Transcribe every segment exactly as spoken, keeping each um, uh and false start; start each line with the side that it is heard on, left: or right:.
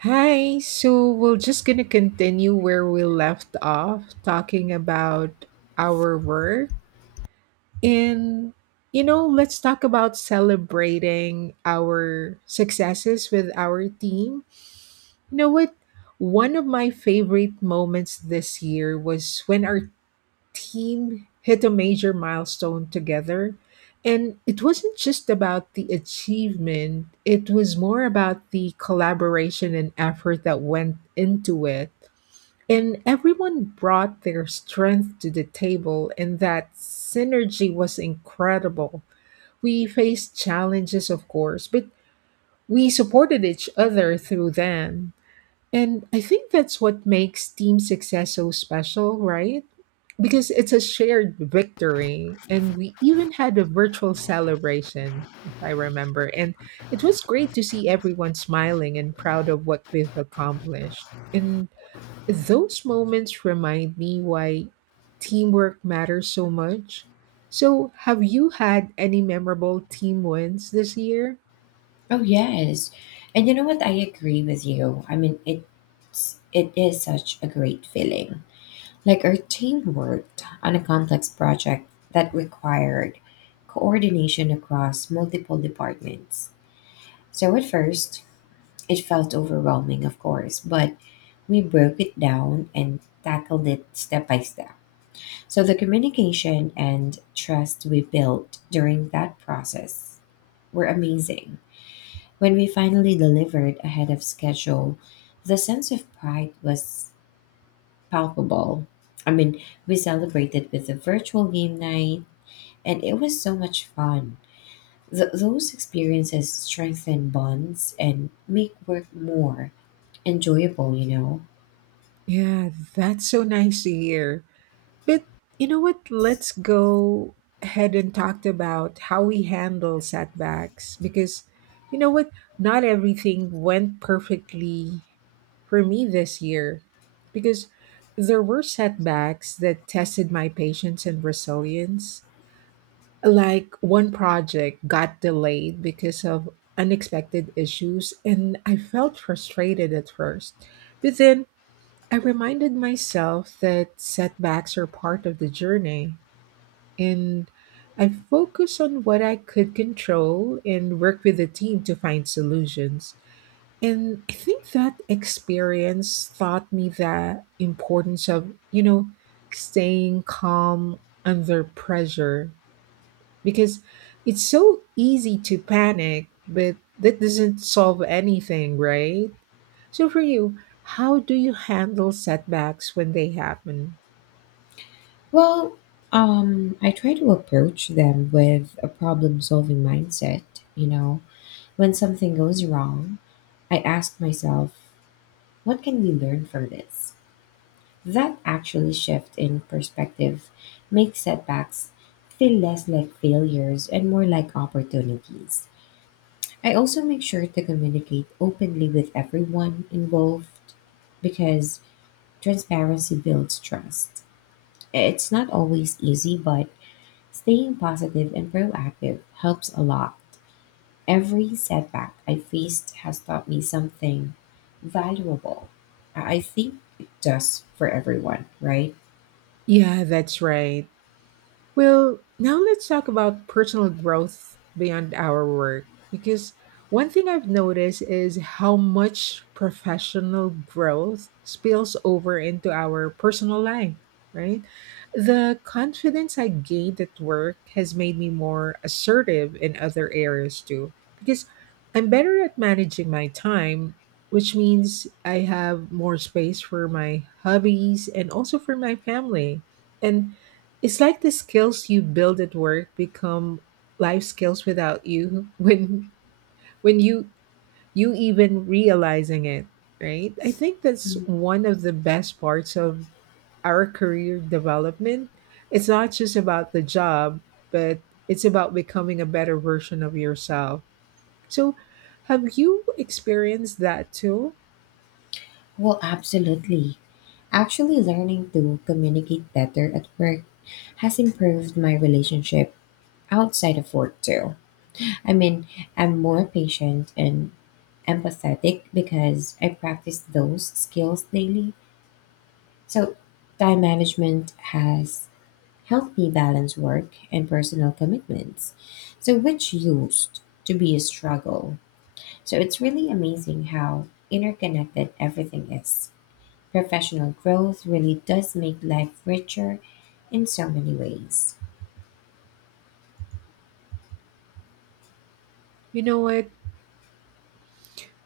right: Hi, so we're just going to continue where we left off talking about our work. And, you know, let's talk about celebrating our successes with our team. You know what? One of my favorite moments this year was when our team hit a major milestone together. And it wasn't just about the achievement, it was more about the collaboration and effort that went into it. And everyone brought their strength to the table, and that synergy was incredible. We faced challenges, of course, but we supported each other through them. And I think that's what makes team success so special, right? Because it's a shared victory. And we even had a virtual celebration, if I remember. And it was great to see everyone smiling and proud of what we've accomplished. And those moments remind me why teamwork matters so much. So, have you had any memorable team wins this year?
left: Oh, yes. And you know what? I agree with you. I mean, it's it is such a great feeling. Like our team worked on a complex project that required coordination across multiple departments. So at first, it felt overwhelming, of course, but we broke it down and tackled it step by step. So the communication and trust we built during that process were amazing. When we finally delivered ahead of schedule, the sense of pride was palpable. I mean, we celebrated with a virtual game night, and it was so much fun. Th- those experiences strengthen bonds and make work more enjoyable, you know?
right: Yeah, that's so nice to hear. But you know what? Let's go ahead and talk about how we handle setbacks because you know what? Not everything went perfectly for me this year because there were setbacks that tested my patience and resilience. Like one project got delayed because of unexpected issues, and I felt frustrated at first. But then I reminded myself that setbacks are part of the journey and I focus on what I could control and work with the team to find solutions. And I think that experience taught me the importance of, you know, staying calm under pressure because it's so easy to panic, but that doesn't solve anything, right? So for you, how do you handle setbacks when they happen?
left: Well, um, I try to approach them with a problem solving mindset, you know? When something goes wrong, I ask myself, what can we learn from this? That actually shift in perspective makes setbacks feel less like failures and more like opportunities. I also make sure to communicate openly with everyone involved because transparency builds trust. It's not always easy, but staying positive and proactive helps a lot. Every setback I faced has taught me something valuable. I I think it does for everyone, right?
right: Yeah, that's right. Well, now let's talk about personal growth beyond our work because one thing I've noticed is how much professional growth spills over into our personal life, right? The confidence I gained at work has made me more assertive in other areas too because I'm better at managing my time, which means I have more space for my hobbies and also for my family. And it's like the skills you build at work become life skills without you when when you you even realizing it, right? I think that's one of the best parts of our career development. It's not just about the job, but it's about becoming a better version of yourself. So, have you experienced that too?
left: Well, absolutely. Actually, learning to communicate better at work has improved my relationship outside of work, too. I mean, I'm more patient and empathetic because I practice those skills daily. So, time management has helped me balance work and personal commitments, so which used to be a struggle. So, it's really amazing how interconnected everything is. Professional growth really does make life richer in so many ways.
right: You know what?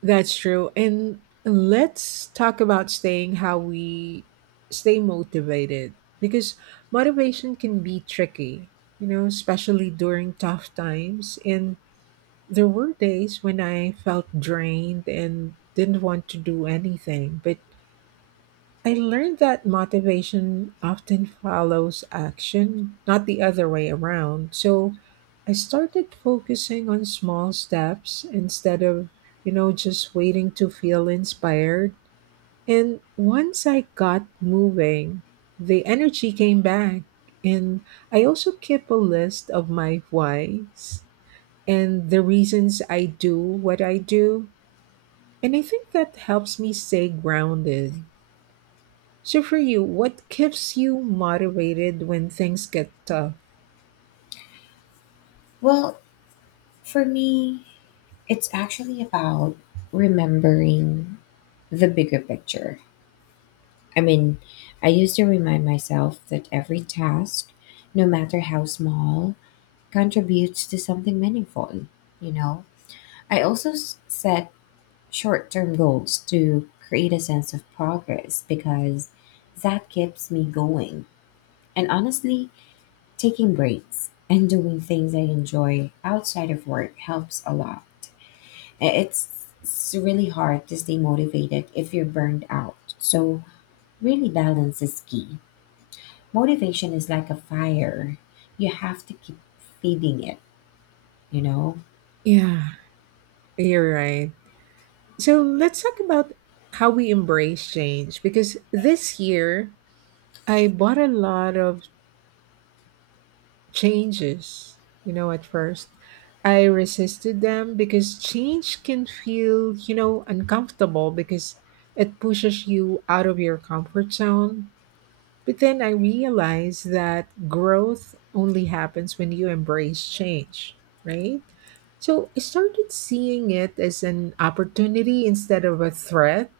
right: That's true. And let's talk about staying how we stay motivated because motivation can be tricky, you know, especially during tough times. And there were days when I felt drained and didn't want to do anything, but I learned that motivation often follows action, not the other way around. So I started focusing on small steps instead of, you know, just waiting to feel inspired. And once I got moving, the energy came back. And I also keep a list of my whys and the reasons I do what I do. And I think that helps me stay grounded. So for you, what keeps you motivated when things get tough?
left: Well, for me, it's actually about remembering the bigger picture. I mean, I used to remind myself that every task, no matter how small, contributes to something meaningful, you know? I also s- set short term goals to create a sense of progress because that keeps me going. And honestly, taking breaks and doing things I enjoy outside of work helps a lot. I- It's, it's really hard to stay motivated if you're burned out. So, really, balance is key. Motivation is like a fire, you have to keep feeding it, you know?
right: Yeah, you're right. So let's talk about how we embrace change because this year I bought a lot of changes. You know, at first I resisted them because change can feel, you know, uncomfortable because it pushes you out of your comfort zone. But then I realized that growth only happens when you embrace change, right? So I started seeing it as an opportunity instead of a threat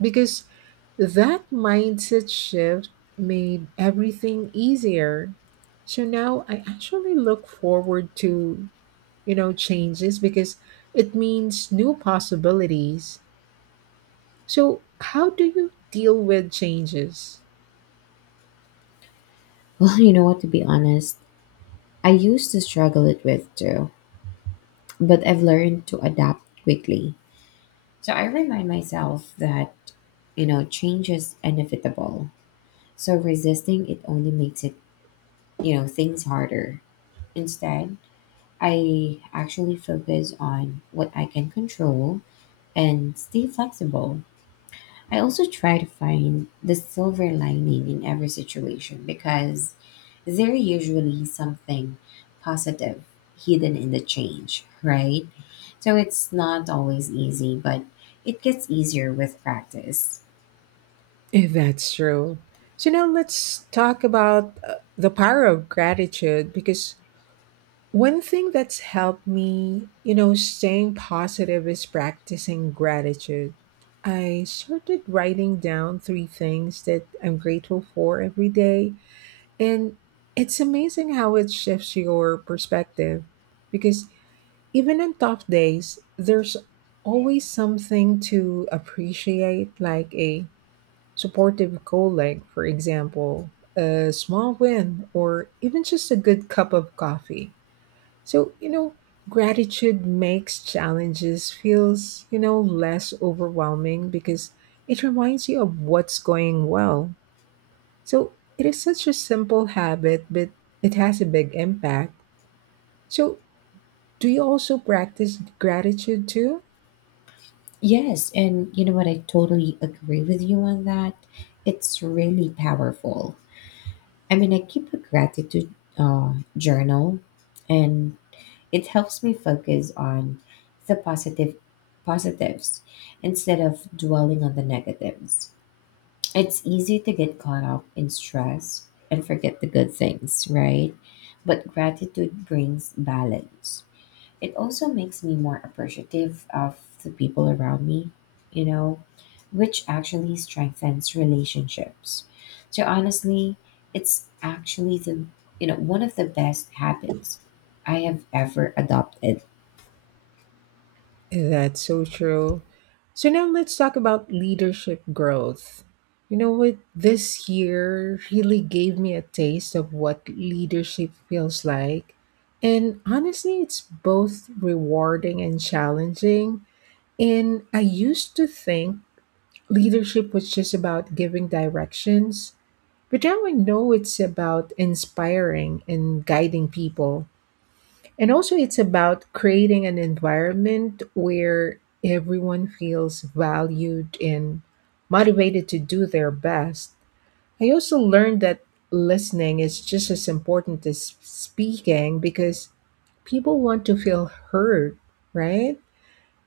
right: because that mindset shift made everything easier. So now I actually look forward to, you know, changes because it means new possibilities. So how do you deal with changes?
left: Well, you know what, to be honest, I used to struggle it with too, but I've learned to adapt quickly. So, I remind myself that, you know, change is inevitable. So resisting it only makes it, you know, things harder. Instead, I actually focus on what I can control and stay flexible. I also try to find the silver lining in every situation because there usually something positive hidden in the change, right? So it's not always easy, but it gets easier with practice.
right: If that's true. So now let's talk about uh, the power of gratitude because one thing that's helped me, you know, staying positive is practicing gratitude. I started writing down three things that I'm grateful for every day. And it's amazing how it shifts your perspective because even on tough days, there's always something to appreciate, like a supportive colleague, for example, a small win, or even just a good cup of coffee. So, you know, gratitude makes challenges feels, you know, less overwhelming because it reminds you of what's going well. So, it is such a simple habit, but it has a big impact. So, do you also practice gratitude too?
left: Yes, and you know what? I totally agree with you on that. It's really powerful. I mean, I keep a gratitude uh, journal, and it helps me focus on the positive positives instead of dwelling on the negatives. It's easy to get caught up in stress and forget the good things, right? But gratitude brings balance. It also makes me more appreciative of the people around me, you know, which actually strengthens relationships. So honestly, it's actually the, you know, one of the best habits I have ever adopted.
right: That's so true. So now let's talk about leadership growth. You know what? This year really gave me a taste of what leadership feels like. And honestly, it's both rewarding and challenging. And I used to think leadership was just about giving directions, but now I know it's about inspiring and guiding people. And also, it's about creating an environment where everyone feels valued and motivated to do their best. I also learned that listening is just as important as speaking because people want to feel heard, right?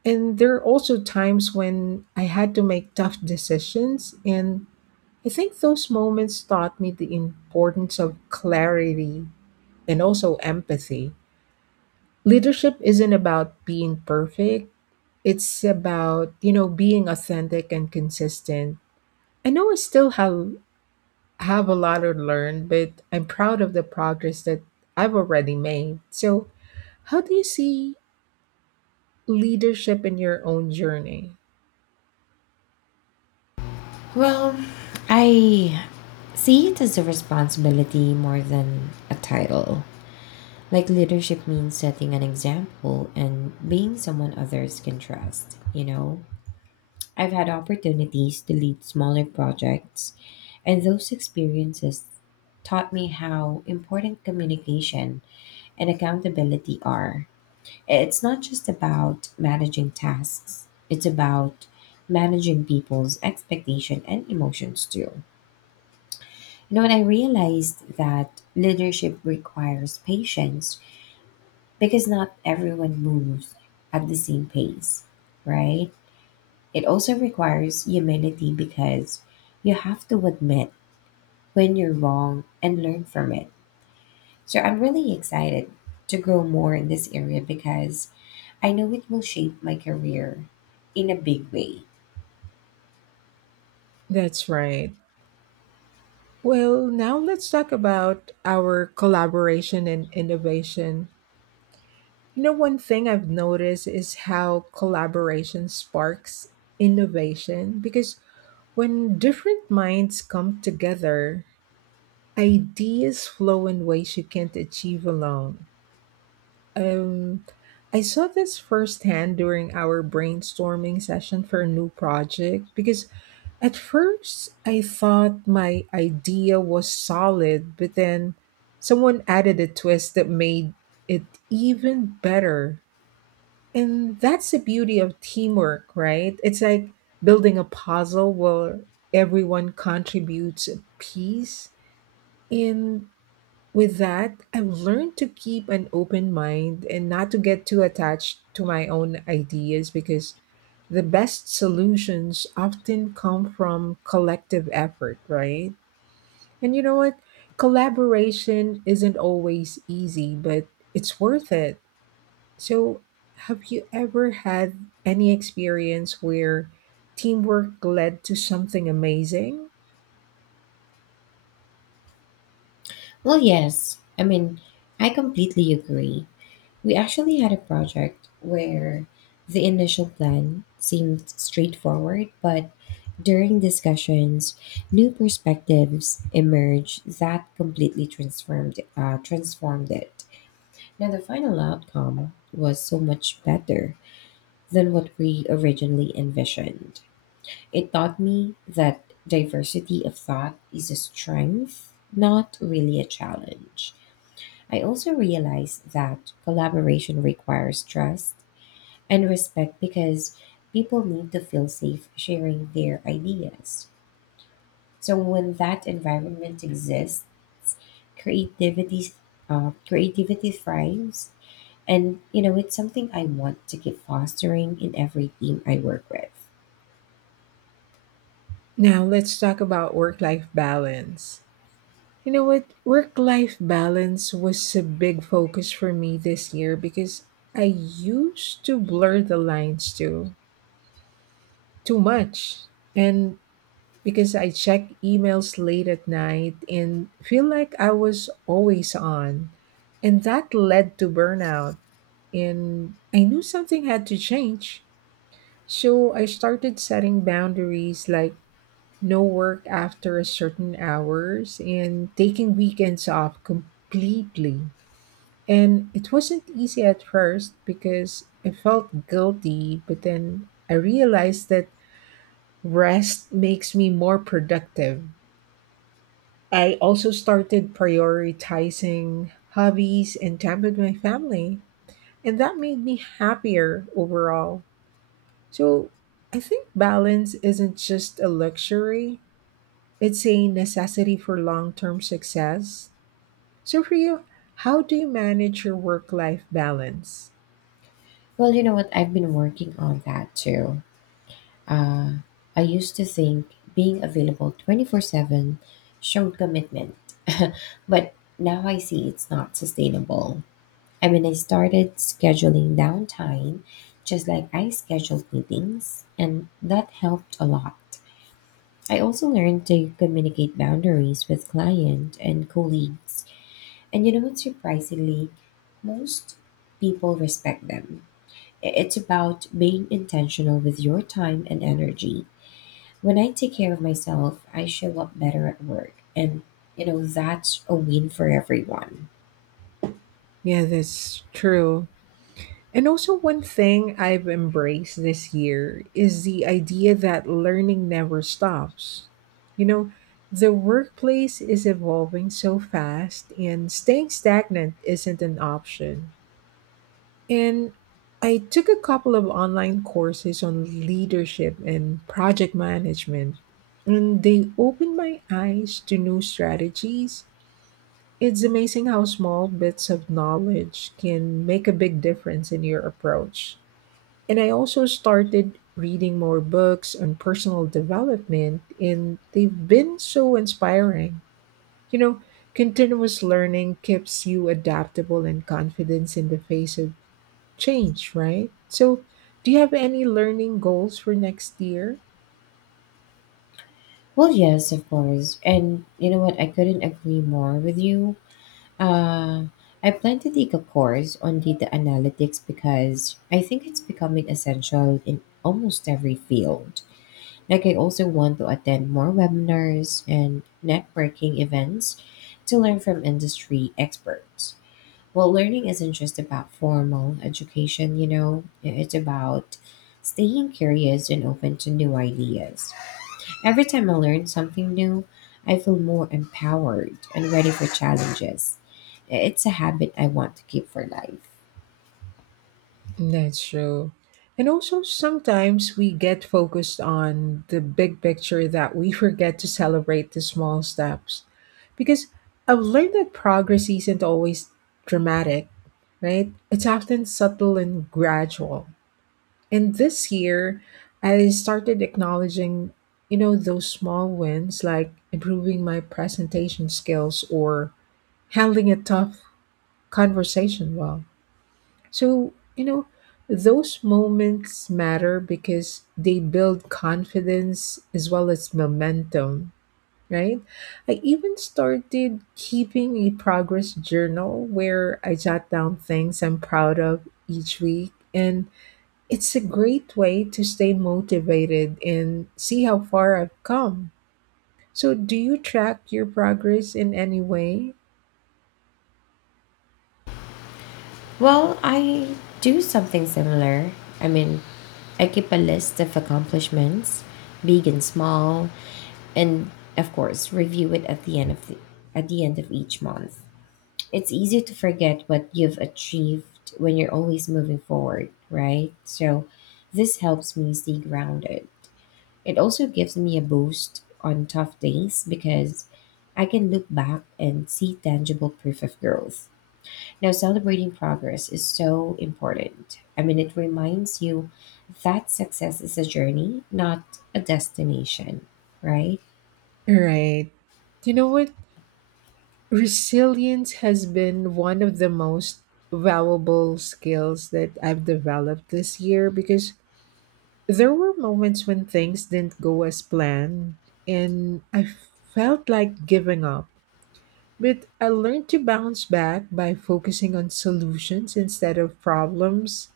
right: And there are also times when I had to make tough decisions. And I think those moments taught me the importance of clarity and also empathy. Leadership isn't about being perfect. It's about, you know, being authentic and consistent. I know I still have have a lot to learn, but I'm proud of the progress that I've already made. So, how do you see leadership in your own journey?
left: Well, I see it as a responsibility more than a title. Like leadership means setting an example and being someone others can trust, you know? I've had opportunities to lead smaller projects, and those experiences taught me how important communication and accountability are. It's not just about managing tasks, it's about managing people's expectation and emotions too. You know, and I realized that leadership requires patience because not everyone moves at the same pace, right? It also requires humility because you have to admit when you're wrong and learn from it. So I'm really excited to grow more in this area because I know it will shape my career in a big way.
right: That's right. Well, now let's talk about our collaboration and innovation. You know, one thing I've noticed is how collaboration sparks innovation because when different minds come together, ideas flow in ways you can't achieve alone. Um, I saw this firsthand during our brainstorming session for a new project because at first I thought my idea was solid, but then someone added a twist that made it even better. And that's the beauty of teamwork, right? It's like building a puzzle where everyone contributes a piece. And with that, I've learned to keep an open mind and not to get too attached to my own ideas because the best solutions often come from collective effort, right? And you know what? Collaboration isn't always easy, but it's worth it. So, have you ever had any experience where teamwork led to something amazing?
left: Well, yes. I mean, I completely agree. We actually had a project where the initial plan seemed straightforward, but during discussions, new perspectives emerged that completely transformed uh, transformed it. Now, the final outcome was so much better than what we originally envisioned. It taught me that diversity of thought is a strength, not really a challenge. I also realized that collaboration requires trust and respect because people need to feel safe sharing their ideas. So when that environment exists, creativity uh, creativity thrives, and you know it's something I want to keep fostering in every team I work with.
right: Now, let's talk about work life balance. You know what? Work life balance was a big focus for me this year because I used to blur the lines too, too much. And because I check emails late at night and feel like I was always on. And that led to burnout. And I knew something had to change. So I started setting boundaries like no work after a certain hours and taking weekends off completely. And it wasn't easy at first because I felt guilty, but then I realized that rest makes me more productive. I also started prioritizing hobbies and time with my family, and that made me happier overall. So I think balance isn't just a luxury, it's a necessity for long term success. So, for you, how do you manage your work life balance?
left: Well, you know what? I've been working on that too. Uh, I used to think being available twenty-four seven showed commitment, but now I see it's not sustainable. I mean, I started scheduling downtime just like I scheduled meetings, and that helped a lot. I also learned to communicate boundaries with client and colleagues. And you know what, surprisingly, most people respect them. I- It's about being intentional with your time and energy. When I take care of myself, I show up better at work. And, you know, that's a win for everyone.
right: Yeah, that's true. And also, one thing I've embraced this year is the idea that learning never stops. You know, the workplace is evolving so fast, and staying stagnant isn't an option. And I took a couple of online courses on leadership and project management, and they opened my eyes to new strategies. It's amazing how small bits of knowledge can make a big difference in your approach. And I also started reading more books on personal development, and they've been so inspiring. You know, continuous learning keeps you adaptable and confident in the face of change, right? So, do you have any learning goals for next year?
left: Well, yes, of course. And you know what? I couldn't agree more with you. Uh, I plan to take a course on data analytics because I think it's becoming essential in almost every field. Like, I also want to attend more webinars and networking events to learn from industry experts. Well, learning isn't just about formal education, you know, it's about staying curious and open to new ideas. Every time I learn something new, I feel more empowered and ready for challenges. It's a habit I want to keep for life.
right: That's true. And also, sometimes we get focused on the big picture that we forget to celebrate the small steps. Because I've learned that progress isn't always dramatic, right? It's often subtle and gradual. And this year, I started acknowledging, you know, those small wins like improving my presentation skills or handling a tough conversation well. So, you know, those moments matter because they build confidence as well as momentum, right? I even started keeping a progress journal where I jot down things I'm proud of each week. And it's a great way to stay motivated and see how far I've come. So, do you track your progress in any way?
left: Well, I do something similar. I mean, I keep a list of accomplishments, big and small, and of course, review it at the end of the, at the end of each month. It's easy to forget what you've achieved when you're always moving forward, right? So, this helps me stay grounded. It also gives me a boost on tough days because I can look back and see tangible proof of growth. Now, celebrating progress is so important. I mean, it reminds you that success is a journey, not a destination, right?
right: Right. You know what? Resilience has been one of the most valuable skills that I've developed this year because there were moments when things didn't go as planned and I felt like giving up. But I learned to bounce back by focusing on solutions instead of problems.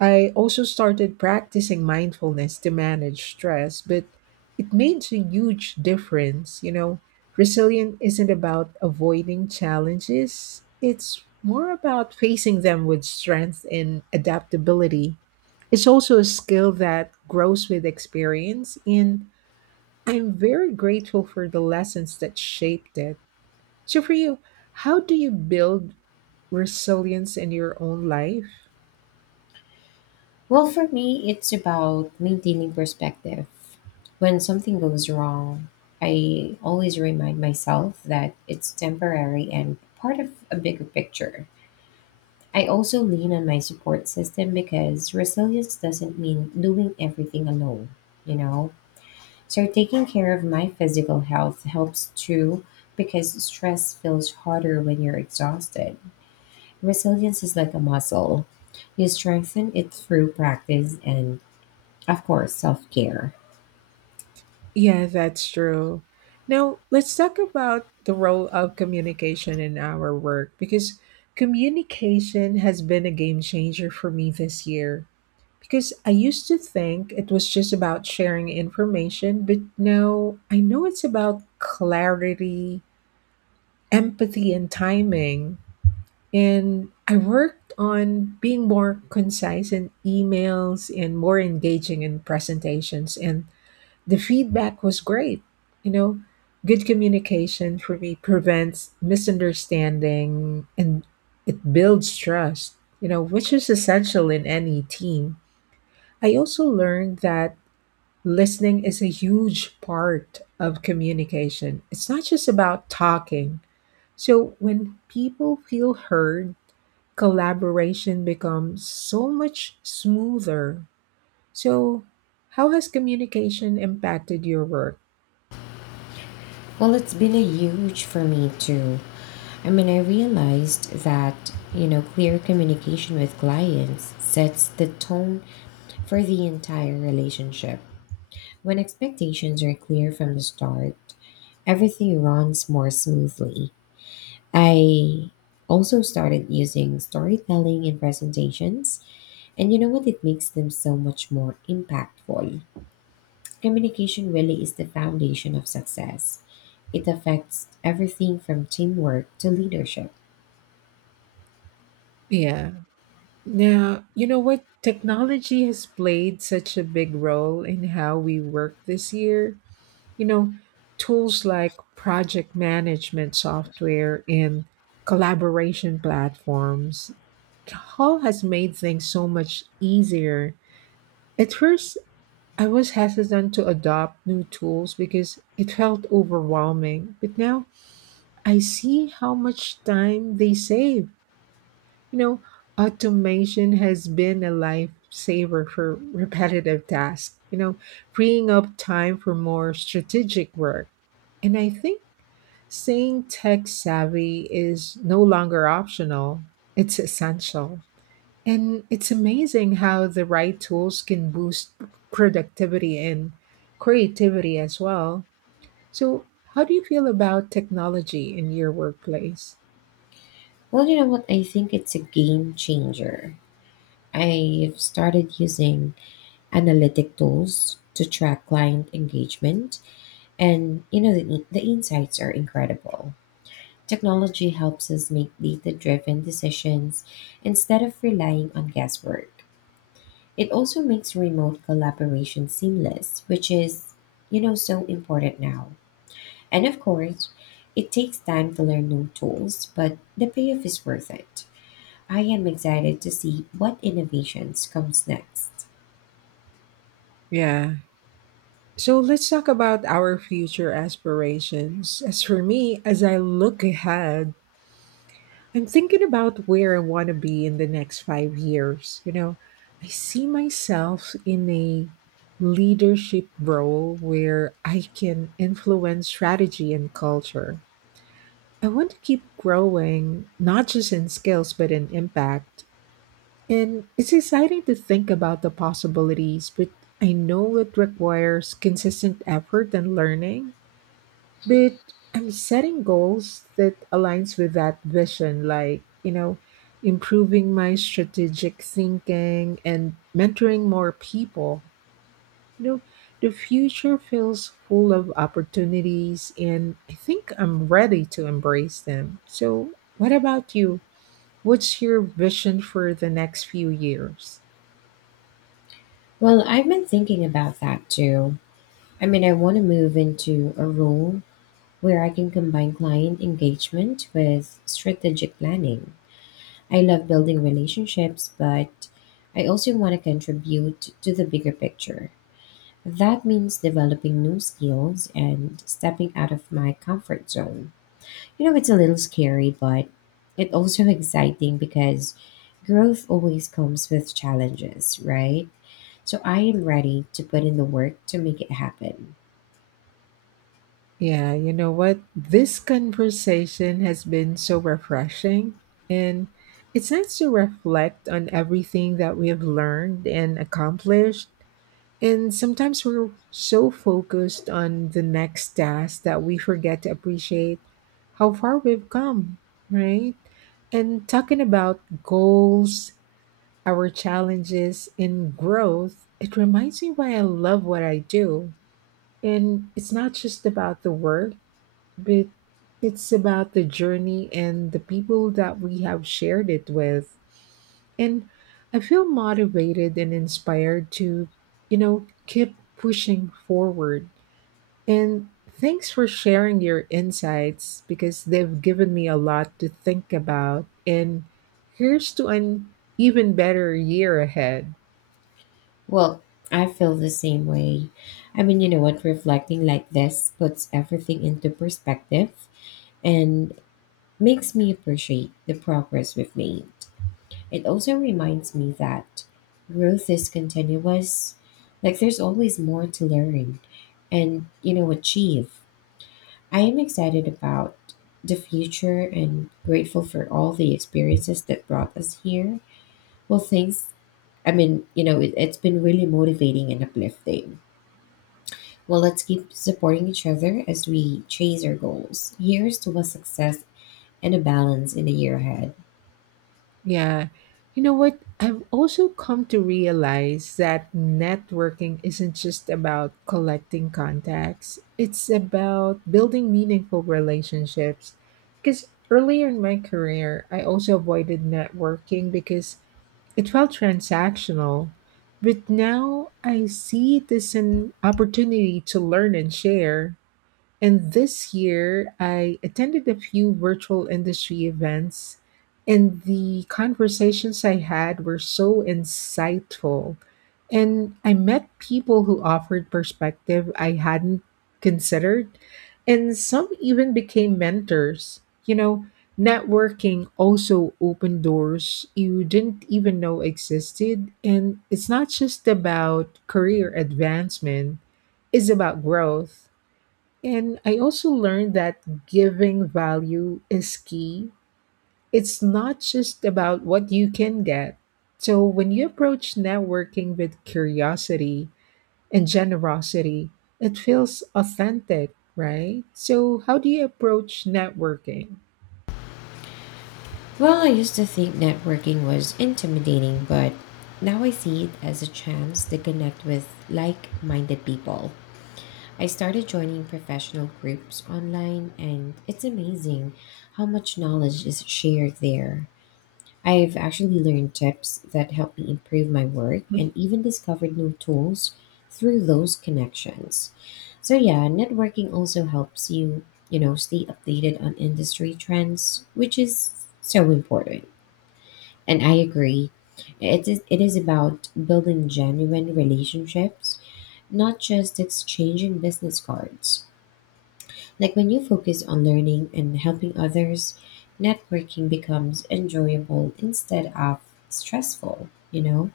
right: I also started practicing mindfulness to manage stress, but it made a huge difference. You know, resilient isn't about avoiding challenges, it's more about facing them with strength and adaptability. It's also a skill that grows with experience, and I'm very grateful for the lessons that shaped it. So, for you, how do you build resilience in your own life?
left: Well, for me, it's about maintaining perspective. When something goes wrong, I always remind myself that it's temporary and part of a bigger picture. I also lean on my support system because resilience doesn't mean doing everything alone, you know? So taking care of my physical health helps too because stress feels harder when you're exhausted. Resilience is like a muscle. You strengthen it through practice and, of course, self care.
right: Yeah, that's true. Now, let's talk about the role of communication in our work because communication has been a game changer for me this year. Because I used to think it was just about sharing information, but now I know it's about clarity, empathy, and timing. And I worked on being more concise in emails and more engaging in presentations. And the feedback was great. You know, good communication for me prevents misunderstanding and it builds trust, you know, which is essential in any team. I also learned that listening is a huge part of communication. It's not just about talking. So when people feel heard, collaboration becomes so much smoother. So, how has communication impacted your work?
left: Well, it's been a huge for me too. I mean, I realized that, you know, clear communication with clients sets the tone for the entire relationship. When expectations are clear from the start, everything runs more smoothly. I also started using storytelling in presentations, and you know what? It makes them so much more impactful. Communication really is the foundation of success. It affects everything from teamwork to leadership.
right: Yeah. Now, you know what? Technology has played such a big role in how we work this year. You know, tools like project management software and collaboration platforms all has made things so much easier. At first, I was hesitant to adopt new tools because it felt overwhelming, but now I see how much time they save you know, Automation has been a lifesaver for repetitive tasks, you know, freeing up time for more strategic work. And I think staying tech savvy is no longer optional, it's essential. And it's amazing how the right tools can boost productivity and creativity as well. So, how do you feel about technology in your workplace?
left: Well, you know what? I think it's a game changer. I've started using analytic tools to track client engagement. And you know, the, the insights are incredible. Technology helps us make data driven decisions instead of relying on guesswork. It also makes remote collaboration seamless, which is, you know, so important now. And of course, it takes time to learn new tools, but the payoff is worth it. I am excited to see what innovations comes next.
right: Yeah, So let's talk about our future aspirations. As for me, as I look ahead, I'm thinking about where I want to be in the next five years. You know, I see myself in a leadership role where I can influence strategy and culture. I want to keep growing, not just in skills, but in impact. And it's exciting to think about the possibilities, but I know it requires consistent effort and learning. But I'm setting goals that aligns with that vision, like, you know, improving my strategic thinking and mentoring more people. You know, the future feels full of opportunities and I think I'm ready to embrace them. So, what about you? What's your vision for the next few years?
left: Well, I've been thinking about that too. I mean, I want to move into a role where I can combine client engagement with strategic planning. I love building relationships, but I also want to contribute to the bigger picture. That means developing new skills and stepping out of my comfort zone. You know, it's a little scary, but it's also exciting because growth always comes with challenges, right? So I am ready to put in the work to make it happen.
right: Yeah, you know what? This conversation has been so refreshing, and it's nice to reflect on everything that we have learned and accomplished. And sometimes we're so focused on the next task that we forget to appreciate how far we've come, right? And talking about goals, our challenges, and growth, it reminds me why I love what I do. And it's not just about the work but it's about the journey and the people that we have shared it with. And I feel motivated and inspired to, you know, keep pushing forward. And thanks for sharing your insights because they've given me a lot to think about. And here's to an even better year ahead.
left: Well, I feel the same way. I mean, you know what? Reflecting like this puts everything into perspective and makes me appreciate the progress we've made. It also reminds me that growth is continuous, like, there's always more to learn and, you know, achieve. I am excited about the future and grateful for all the experiences that brought us here. Well, thanks. I mean, you know, it, it's been really motivating and uplifting. Well, let's keep supporting each other as we chase our goals. Here's to a success and a balance in the year ahead.
right: Yeah. You know what? I've also come to realize that networking isn't just about collecting contacts, it's about building meaningful relationships. Because earlier in my career, I also avoided networking because it felt transactional. But now I see it as an opportunity to learn and share. And this year, I attended a few virtual industry events, and the conversations I had were so insightful. And I met people who offered perspective I hadn't considered, and some even became mentors. You know, networking also opened doors you didn't even know existed. And it's not just about career advancement, it's about growth and I also learned that giving value is key. It's not just about what you can get. So when you approach networking with curiosity and generosity, it feels authentic, right? So, how do you approach networking?
left: Well, I used to think networking was intimidating, but now I see it as a chance to connect with like minded people. I started joining professional groups online, and it's amazing how much knowledge is shared there. I've actually learned tips that help me improve my work and even discovered new tools through those connections. So yeah, networking also helps you, you know, stay updated on industry trends, which is so important. And I agree. It is it is about building genuine relationships, not just exchanging business cards. Like when you focus on learning and helping others, networking becomes enjoyable instead of stressful, you know?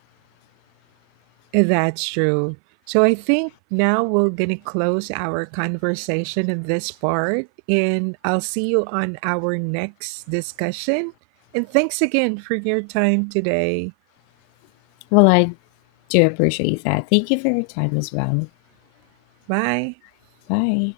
right: That's true. So I think now we're going to close our conversation in this part, and I'll see you on our next discussion. And thanks again for your time today.
left: Well, I do appreciate that. Thank you for your time as well.
right: Bye.
left: Bye.